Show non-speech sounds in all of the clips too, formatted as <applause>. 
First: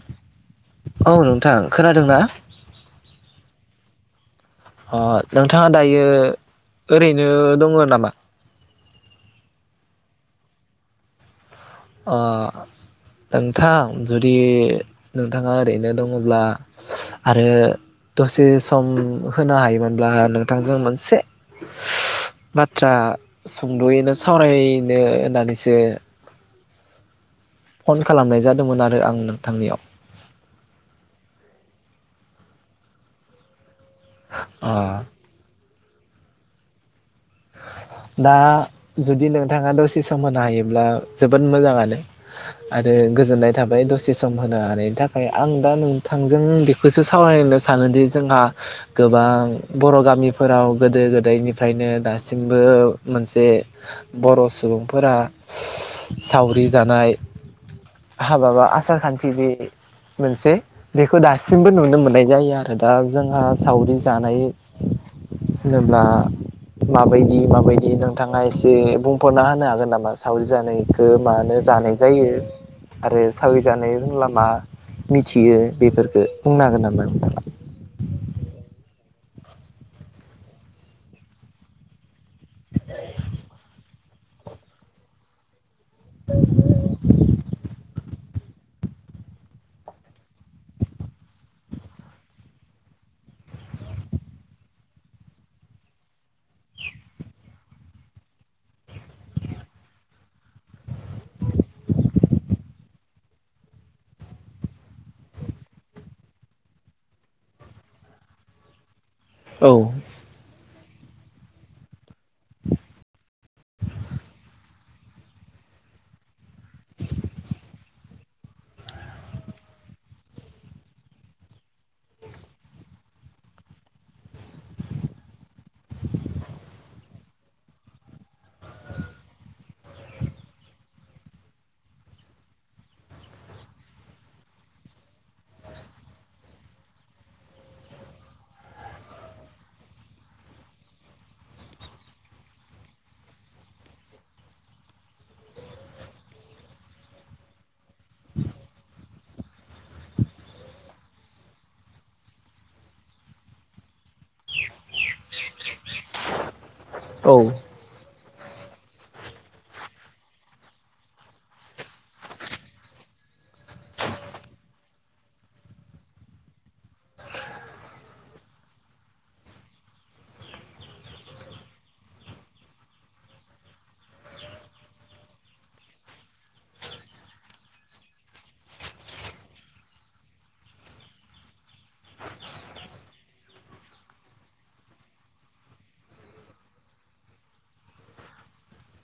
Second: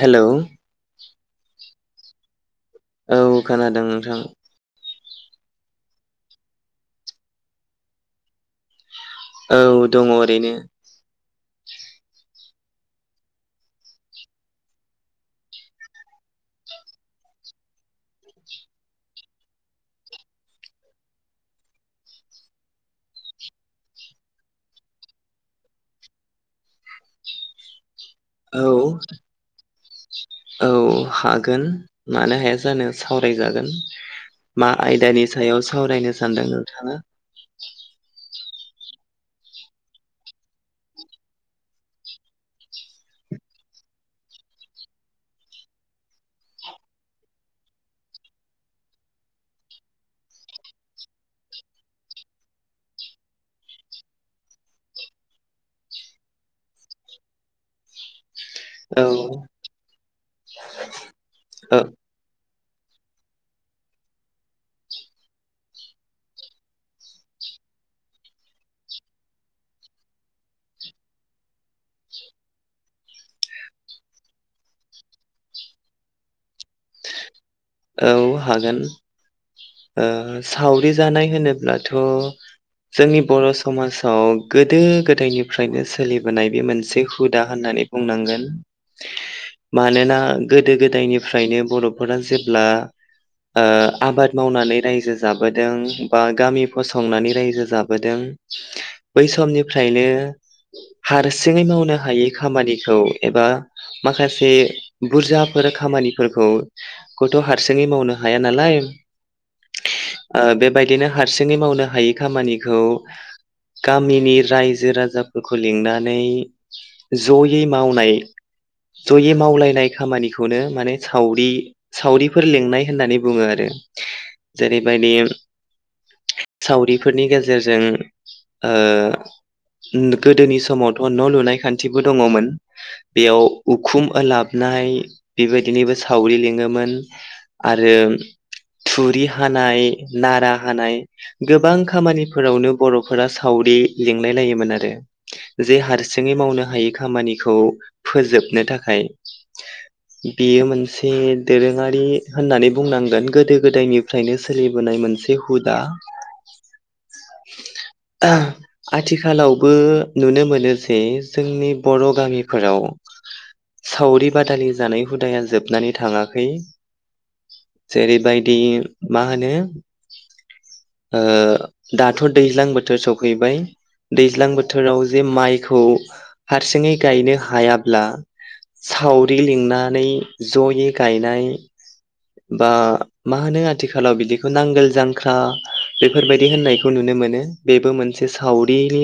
Hello औ नोंथां खोनादोंना औ खोनादों नोंथां अ नोंथाङा दायो ओरैनो दङ नामा औ दङ ओरैनो अ नोंथां जुदि नोंथाङा ओरैनो दङब्ला आरो दसे सम होनो हायोमोनब्ला नोंथांजों मोनसे बाथ्रा सुंदयैनो सावरायनो होननानैसो फन खालामनाय औ जादोंमोन आरो आं नोंथांनियाव औ हागोन मानो हाया जानो सावरायजागोन मा अ आयदानि सायाव सा सावरायनो सानदों नोंथाङा दा जुदि नोंथाङा दसे सम होनो हायोब्ला जोबोद मोजाङानो आरो गोजोननाय थाबाय दसे सम होनो हानायनि थाखाय आं दा नोंथांजों बेखौसो सावरायनो सानोदि जोंहा गोबां बर गामिफोराव गोदो गोदायनिफ्रायनो दासि दासिमबो मोनसे बर सुबुंफोरा सावरि जानाय हाबा बा आसार औ खान्थि बे मोनसे बेखौ दासिमबो ओ नुनो मोननाय जायो आरो दा जोंहा सावरि जानाय होनोब्ला माबायदि माबायदि नोंथाङा एसे बुंफोरना होनो हागोन नामा सावरि जानायखौ मानो जानाय जायो आरो सावरि जानाय होनब्ला मा मिथियो बेफोरखो औ हागोन ओ सावरि जानाय होनोब्लाथ जोंनि बर समाज‌ गोदो गोदायनिफ्रायनो सो सोलिबोनाय बे मोनसे हुदा होननानै बुंनांगोन मानोना गोदो गोदायनिफ्रायनो बरफोरा जेब्ला ओ आबाद मावनानै रायजो जाबोदों बा गामि फसंनानै रायजो जाबोदों बै समनिफ्रायनो हारसिङै मावनो हायै खामानिखौ एबा माखासे बुरजाफोर खामानिफोरखौ खौथ‌ हारसिङै मावनो हाया नालाय औ बायदिनो हारसिङै मावनो हायै खामानिखौ गामिनि रायज रायजो राजाफोरखौ लिंनानै जयै मावनाय जयै मावलायनाय खामानिखौनो माने सावरि सावरिफोर लिंनाय होननानै बुङो आरो जेरैबायदि सावरिफोरनि गेजेरजों ओ गोदोनि समावथ न लुनाय खान्थिबो दङमोन बेयाव उखुमलाबनाय बेबायदिनोबो सावरि लि मोन आरो थुरि हानाय नारा हानाय गोबां खामानिफोरावनो बर'फोरा सावरि लिंलाय लायोमोन आरो जे हारसिङै मावनो हायै खामानिखौ फोजोबनो थाखाय बेयो मोनसे दोरोङारि होननानै बुंनांगोन गोदो गोदायनिफ्रायनो सोलिबोनाय मोनसे हुदा औ आथिखालावबो नुनो मोनो जे जोंनि बर गामिफोराव सावरि बादालि जानाय हुदाया जोबनानै थाङाखै जेरैबायदि मा होनो ओ दाथ दैज्लां बोथोर सफैबाय दैज्लां बोथोराव जे माइखौ हारसिङै गायनो हायाब्ला सावरि लिंनानै जयै गायनाय बा मा होनो आथिखालाव बिदिखौ नांगोल जांख्रा बेफोरबायदि होननायखौ नुनो मोनो बेबो मोनसे सावरिनि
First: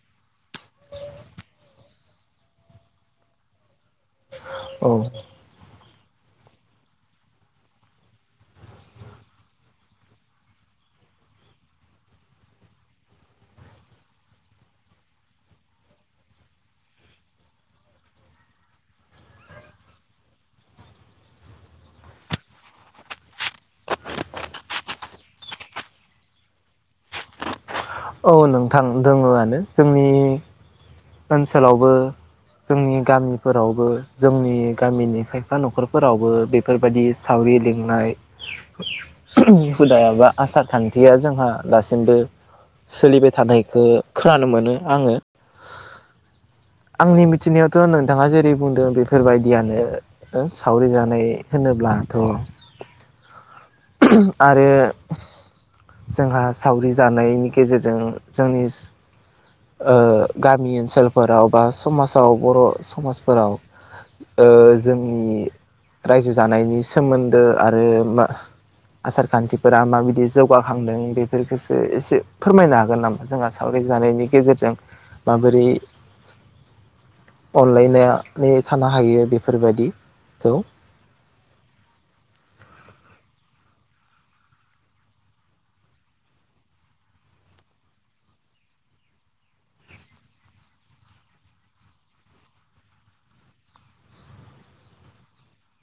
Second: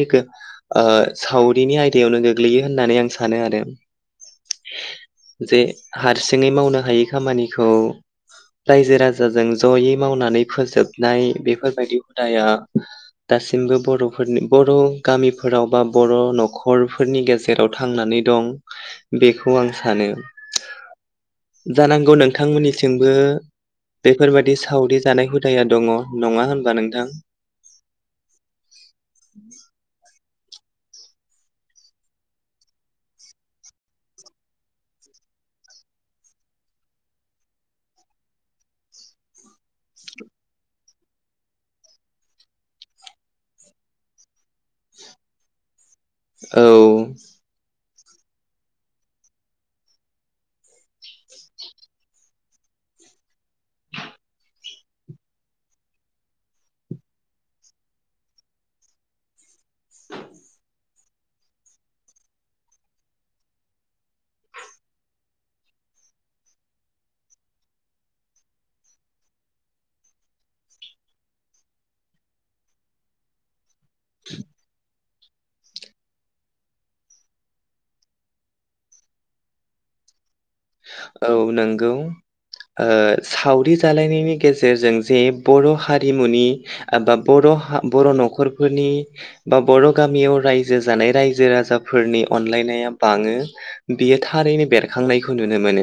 ओ सावरिनि आयदायावनो गोग्लैयो होननानै आं सानो आरो औ जे हारसिङै मावनो हायै खामानिखौ रायजो राजाजों जयै मावनानै फोजोबनाय बेफोरबायदि हुदाया दासिमबो बरफोरनि बर गामिफोराव बा बर नखरफोरनि गेजेराव थांनानै दं बेखौ आं सानो जानांगौ नोंथांमोननि थिंबो बेफोरबायदि सावरि जानाय हुदाया दङ नङा होनबा नोंथां औ नोंथां दङआनो जोंनि ओनसोलावबो जोंनि गामिफोरावबो जोंनि गामिनि खायफा न'खरफोरावबो बेफोरबायदि सावरि लिंनाय हुदा बा आसार खान्थिया जोंहा दासिमबो सोलिबाय थानायखौ खोनानो मोनो आङो। औ थ' नोंथाङा जेरै बुंदों बेफोरबायदियानो सावरि जानाय होनोब्लाथ'। आरो जोंहा सावरि जानायनि गेजेरजों जोंनि ओ गामि ओनसोलफोराव बा समाजाव बर' समाजफोराव जोंनि रायजो जानायनि सोमोन्दो आरो आसार खान्थिफोरा माबायदि जौगाखांदों बेफोरखौसो एसे फोरमायनो हागोन नामा जोंहा सावरि जानाय। गेजेरजों माबोरै अनलायनानै थानो हायो बेफोरबायदिखौ औ नंगौ सावरि जालायनायनि गेजेरजों जे बर' हारिमुनि एबा बर'-बर' न'खरफोरनि बा बर' गामियाव रायजो जानाय रायजो राजाफोरनि अनलायनाया बाङो बियो थारैनो बेरखांनाय। नुनो मोनो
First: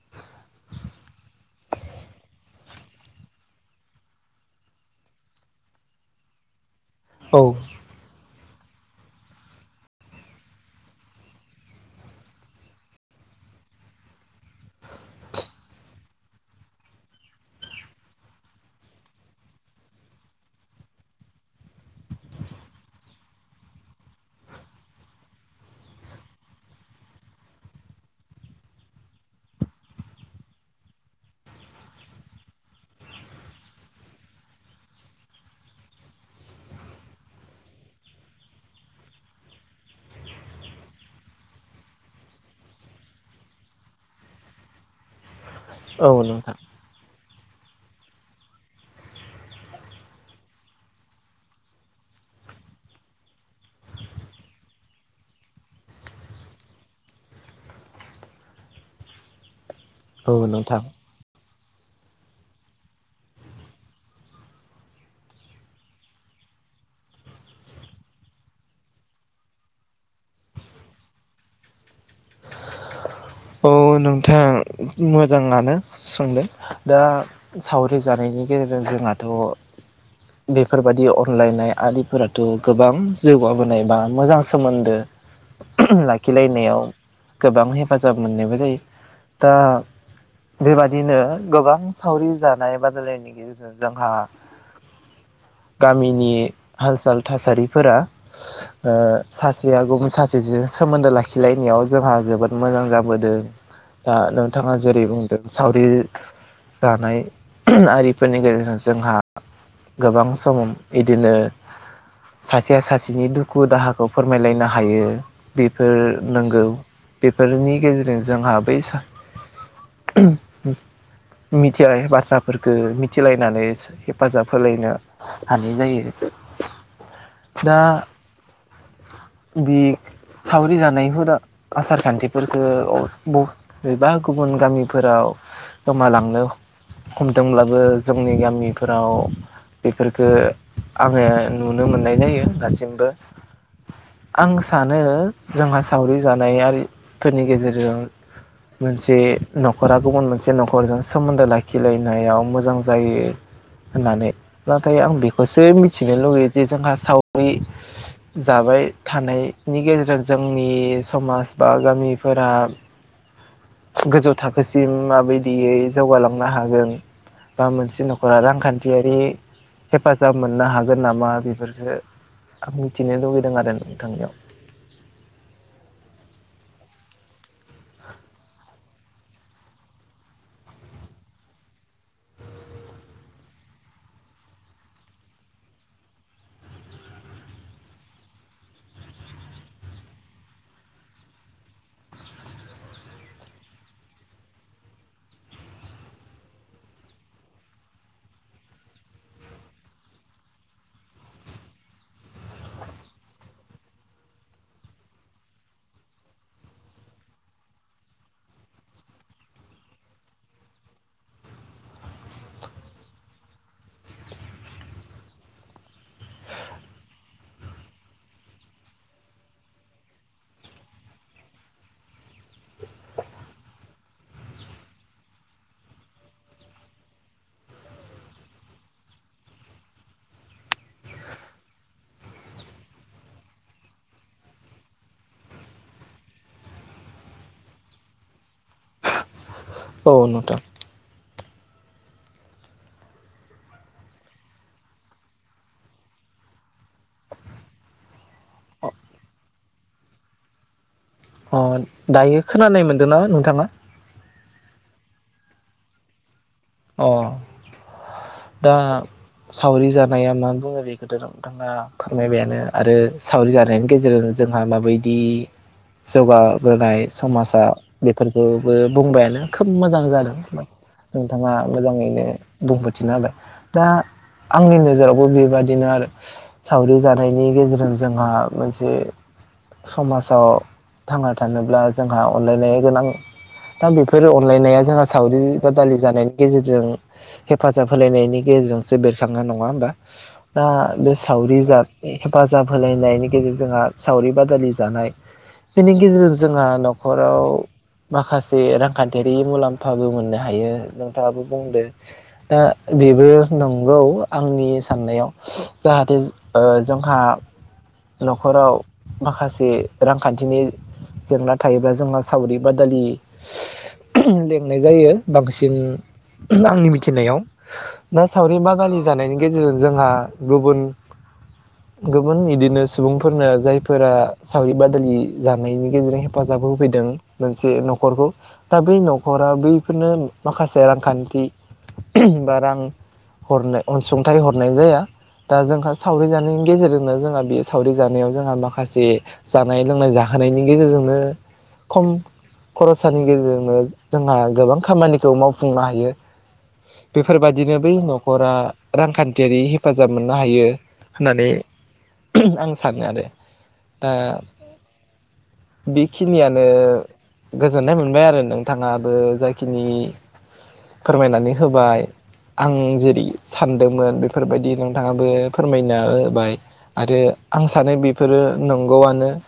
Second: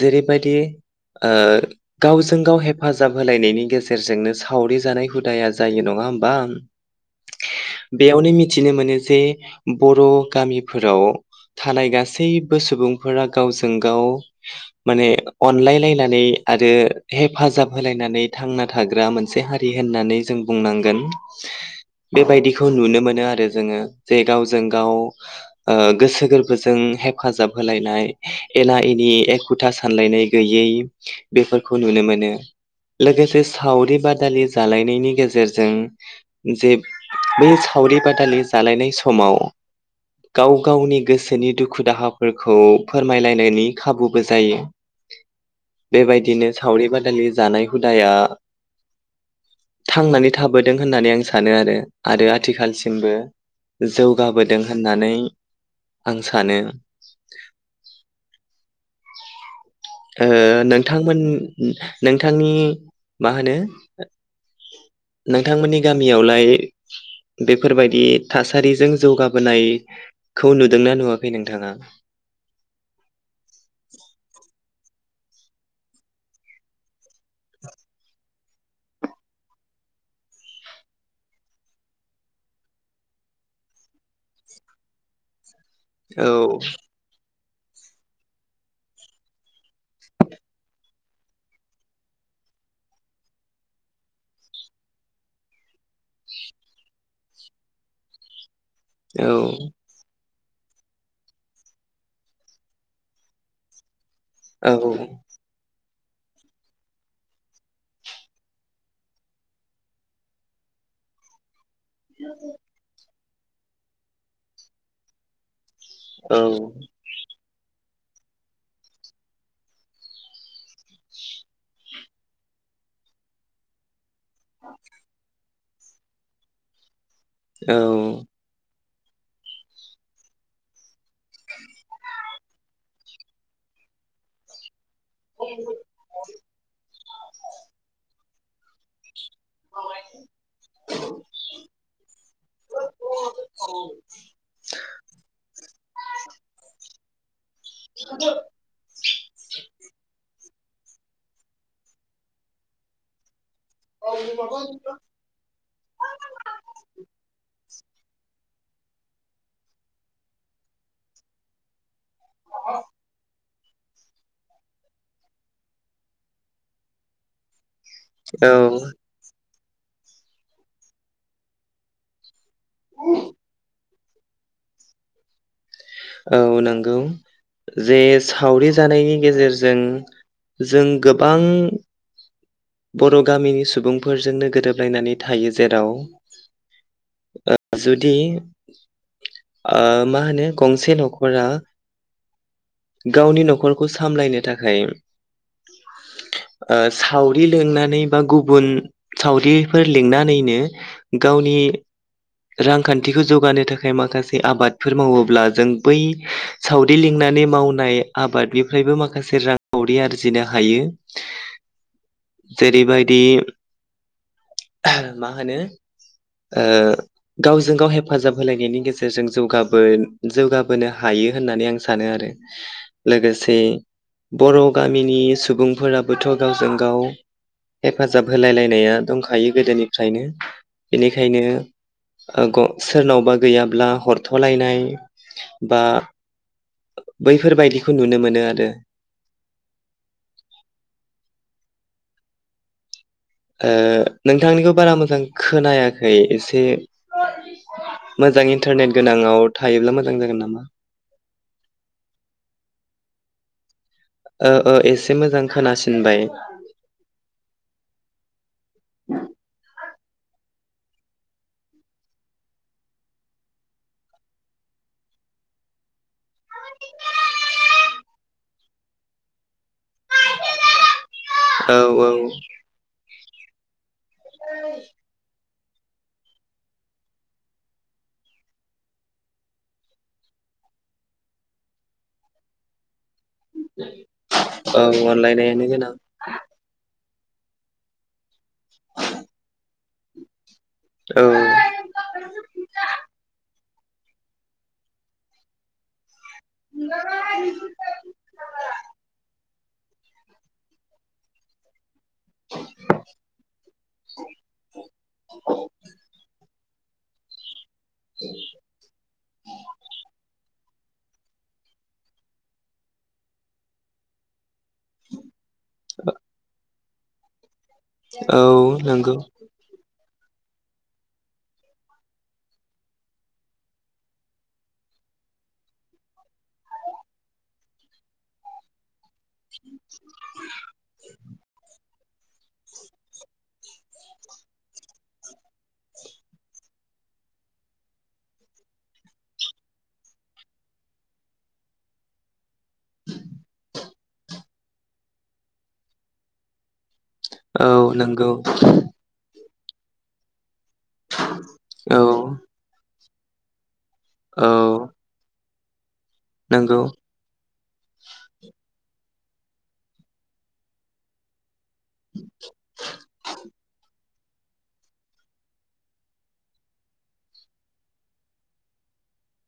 जेरैबायदि गावजों गाव हेफाजाब होलायनायनि गेजेरजोंनो सावरि जानाय हुदाया जायो नङा होमबा। औ बेयावनो मिथिनो मोनो जे बर' गामिफोराव थानाय गासैबो सुबुं फोरा गावजों गाव माने अनलायलायनानै आरो हेफाजाब होलायनानै थांना थाग्रा मोनसे हारि होननानै जों बुंनांगोन बेबायदिखौ नुनो मोनो आरो जोङो जे गावजों गाव गोसो गोरबोजों हेफाजाब। होलायनाय एना एनि एखुथा सानलायनाय गैयै बेफोरखौ नुनो मोनो लोगोसे सावरि बादालि जालायनायनि गेजेरजों जे बै सावरि बादालि जालायनाय समाव गाव गावनि गोसोनि दुखु दाहा फोरखौ फोरमायलायनायनि खाबुबो जायो। औ बेबायदिनो नोंथां सावरि बादालि जानाय हुदाया थांनानै थाबोदों होननानै आं सानो आरो आरो आथिखालसिमबो जौगाबोदों होननानै आं सानो। <inaudible> औ नोंथां नोंथांमोन नोंथांनि मा होनो नोंथांमोननि गामियावलाय बेफोरबायदि थासारिजों जौगाबोनायखौ नुदोंना नुवाखै नोंथाङा? औ नोंथाङा मोजाङानो सोंदों दा सावरि जानायनि गेजेरजों जोंहाथ' बेफोरबाददि अनलायनाय आरिफोराथ' गोबां जौगाबोनाय बा मोजां सोमोन्दो औ लाखिलायनायाव गोबां हेफाजाब मोननायबो जायो। दा बेबादिनो गोबां सावरि जानाय बादायलायनायनि गेजेरजों जोंहा गामिनि हाल साल थासारिफोरा औ सासेया गुबुन सासे जेजों सोमोन्दो लाखिलायनायाव जोंहा जोबोद मोजां जाबोदों दा औ नोंथाङा जेरै बुंदों सावरि जानाय आरिफोरनि गेजेरजों जोंहा गोबां सम बिदिनो सासेया सासे बिनि दुखु दाहाखौ फोरमायलायनो हायो बेफोर औ नोंगौ। फोरनि गेजेरजों जोंहा बै सा मिथियै बाथ्राफोरखो मिथिलायनानै हेफाजाब होलायनो हानाय जायो दा औ बि सावरि जानायफोरा हुदा आसार खान्थिफोरखो बबेबा गुबुन गामि फोराव गोमा लांनो हमदोंब्लाबो जोंनि गामिफोराव बेफोरफोरखो आङो नुनो मोननाय जायो दासिमबो आं सानो जोंहा सावरि जानायारि फोरनि गेजेरजों मोनसे नख'रा गुबुन मोनसे जे न'खरजों सोमोन्दो लाखिलायनायाव मोजां जायो। होननानै नाथाय आं बेखौसो मिथिनो लुगैयो जे जोंहा सावरि जाबाय थानायनि गेजेरजों जोंनि समाज बा गामि फोरा गोजौ थाखोसिम माबायदियै जौगालांनो हागोन बा मोनसे नखरा औ रांखान्थियारि हेफाजाब मोननो हागोन नामा बेफोरखो मिथिनो लुबैदों आरो। नोंथांनियाव औ नंगौ जे सावरि जानायनि गेजेरजों जों गोबां बर' गामिनि सुबुंफोरजोंनो गोरोबलायनानै थायो जेराव ओ जुदि ओ मा होनो गंसे नखरा गावनि नखरखौ सामलायनो थाखाय ओ सावरि रि लिंनानै बा गुबुन सावरिफोर लिंनानैनो गावनि रांखान्थिखौ जौगानो थाखाय माखासे आबादफोर मावोब्ला जों बै सावरि लिंनानै मावनाय आबादनिफ्रायबो माखासे रांखावरि आरजिनो हायो। जेरैबायदि मा होनो ओ गावजों गाव हेफाजाब होलायनायनि गेजेरजों जौगाबोन जौगाबोनो हायो होननानै आं सानो आरो लोगोसे बर' गामिनि सुबुंफोराबोथ गावजों गाव हेफाजाब होलायलायनाया दंखायो गोदोनिफ्रायनो बेनिखायनो ओ सोरनावबा गैयाब्ला हरथलायनाय बा बैफोरबायदिखौ नुनो मोनो आरो। औ नोंथां ओ नोंथांनिखौ बारा मोजां खोनायाखै एसे मोजां इन्टारनेट गोनाङाव थायोब्ला मोजां जागोन नामा अ दायो खोनानाय मोनदोंना नोंथाङा ओ ओ एसे मोजां खोनासिनबाय अ दा सावरि जाब नाया मा बुङो बेखौथ नोंथाङा फोरमायबायानो आरो सावरि जानायनि गेजेरजों जोंहा माबायदि जौगाबोनाय समाजा बेफोरखौबो बुंबायानो खोब मोजां जादों। नोंथाङा औ औ मोजाङैनो बुं जाबाय दा आंनि नोजोरावबो बेबादि बिदिनो आरो सावरि जानायनि गेजेरजों जोंहा मोनसे समाजाव थांना थानोब्ला जोंहा अनलायनाय गोनां दा बेफोर अनलायनाया औ जोंहा सावरि अनलायनायानो गोनां बादालि जानायनि गेजेरजों हेफ फाजाब होलायनायनि गेजेरजोंसो बेरखांनाय नङा होमबा दा बे औ सावरि जा हेफाजाब होलायनायनि गेजेरजोंहा सावरि बादालि जानाय बेनि गेजेरजों जोंहा न'खराव माखासे रांखान्थियारि मुलाम्फा खाबु मोननो हायो नोंथाङाबो बुंदो दा बेबो नंगौ आंनि साननायाव जाहाथे ओ जोंहा न'खराव माखासे रांखान्थिनि जेंना थायोब्ला जोंहा सावरि बादालि लेंनाय जायो बांसिन आंनि मिथिनायाव दा औ सावरि बादालि नंगौ जानायनि गेजेरजों जोंहा गुबुन गुबुन इदिनो सुबुंफोरनो जायफोरा सावरि बादालि जानायनि गेजेरजों हेफाजाब होफैदों मोनसे न'खरखौ दा बै नख न'खरा बैफोरनो माखासे रांखान्थि बा रां हरनो अनसुंथाइ हरनाय जाया दा जोंहा सावरि जानायनि गेजेरजोंनो जोंहा बे सावरि जानायाव जोंहा माखासे जानाय लोंनाय जाहोनायनि गेजेरजोंनो खम खरसानि गेजेरजोंनो जोंहा गोबां खामानिखौ मावफुंनो हायो औ बेफोरबायदिनो बै नंगौ न'खरा रांखान्थि जेरै हेफाजाब मोननो हायो होननानै औ आं सानो आरो दा औ बेखिनियानो नंगौ गोजोननाय मोनबाय आरो नोंथाङाबो जायखिनि फोरमायनानै होबाय आं जेरै सानदोंमोन बेफोरबायदि नोंथाङाबो फोरमायना होबाय आरो आं सानो बेफोरो नंगौआनो <inaudible>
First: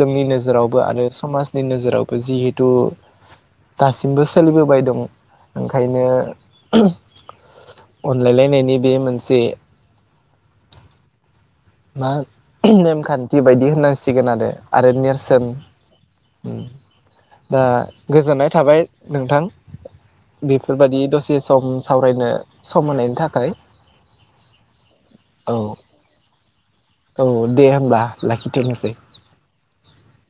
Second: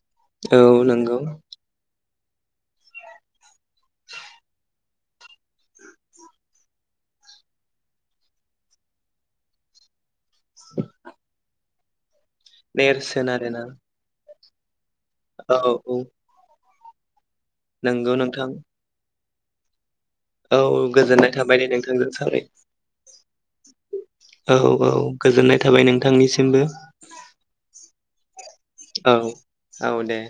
जोंनि औ नोजोरावबो आरो नंगौ समाजनि नोजोरावबो जिहेथु दासिमबो सोलिबोबाय दं ओंखायनो अनलायलायनायनि बे मोनसे <inaudible> मा नेरसोन नेमखान्थि आरोना बायदि होननांसिगोन आरो आरो नेरसोन औ औ ओम दा नंगौ गोजोननाय नोंथां थाबाय नोंथां औ बेफोरबायदि गोजोननाय दसे थाबाय दे सम नोंथांजों सावरायनो सावराय सम होनायनि थाखाय <unintelligible> औ औ औ गोजोननाय थाबाय नोंथांनिसिमबो औ दे होमबा लाखि औ औ दे।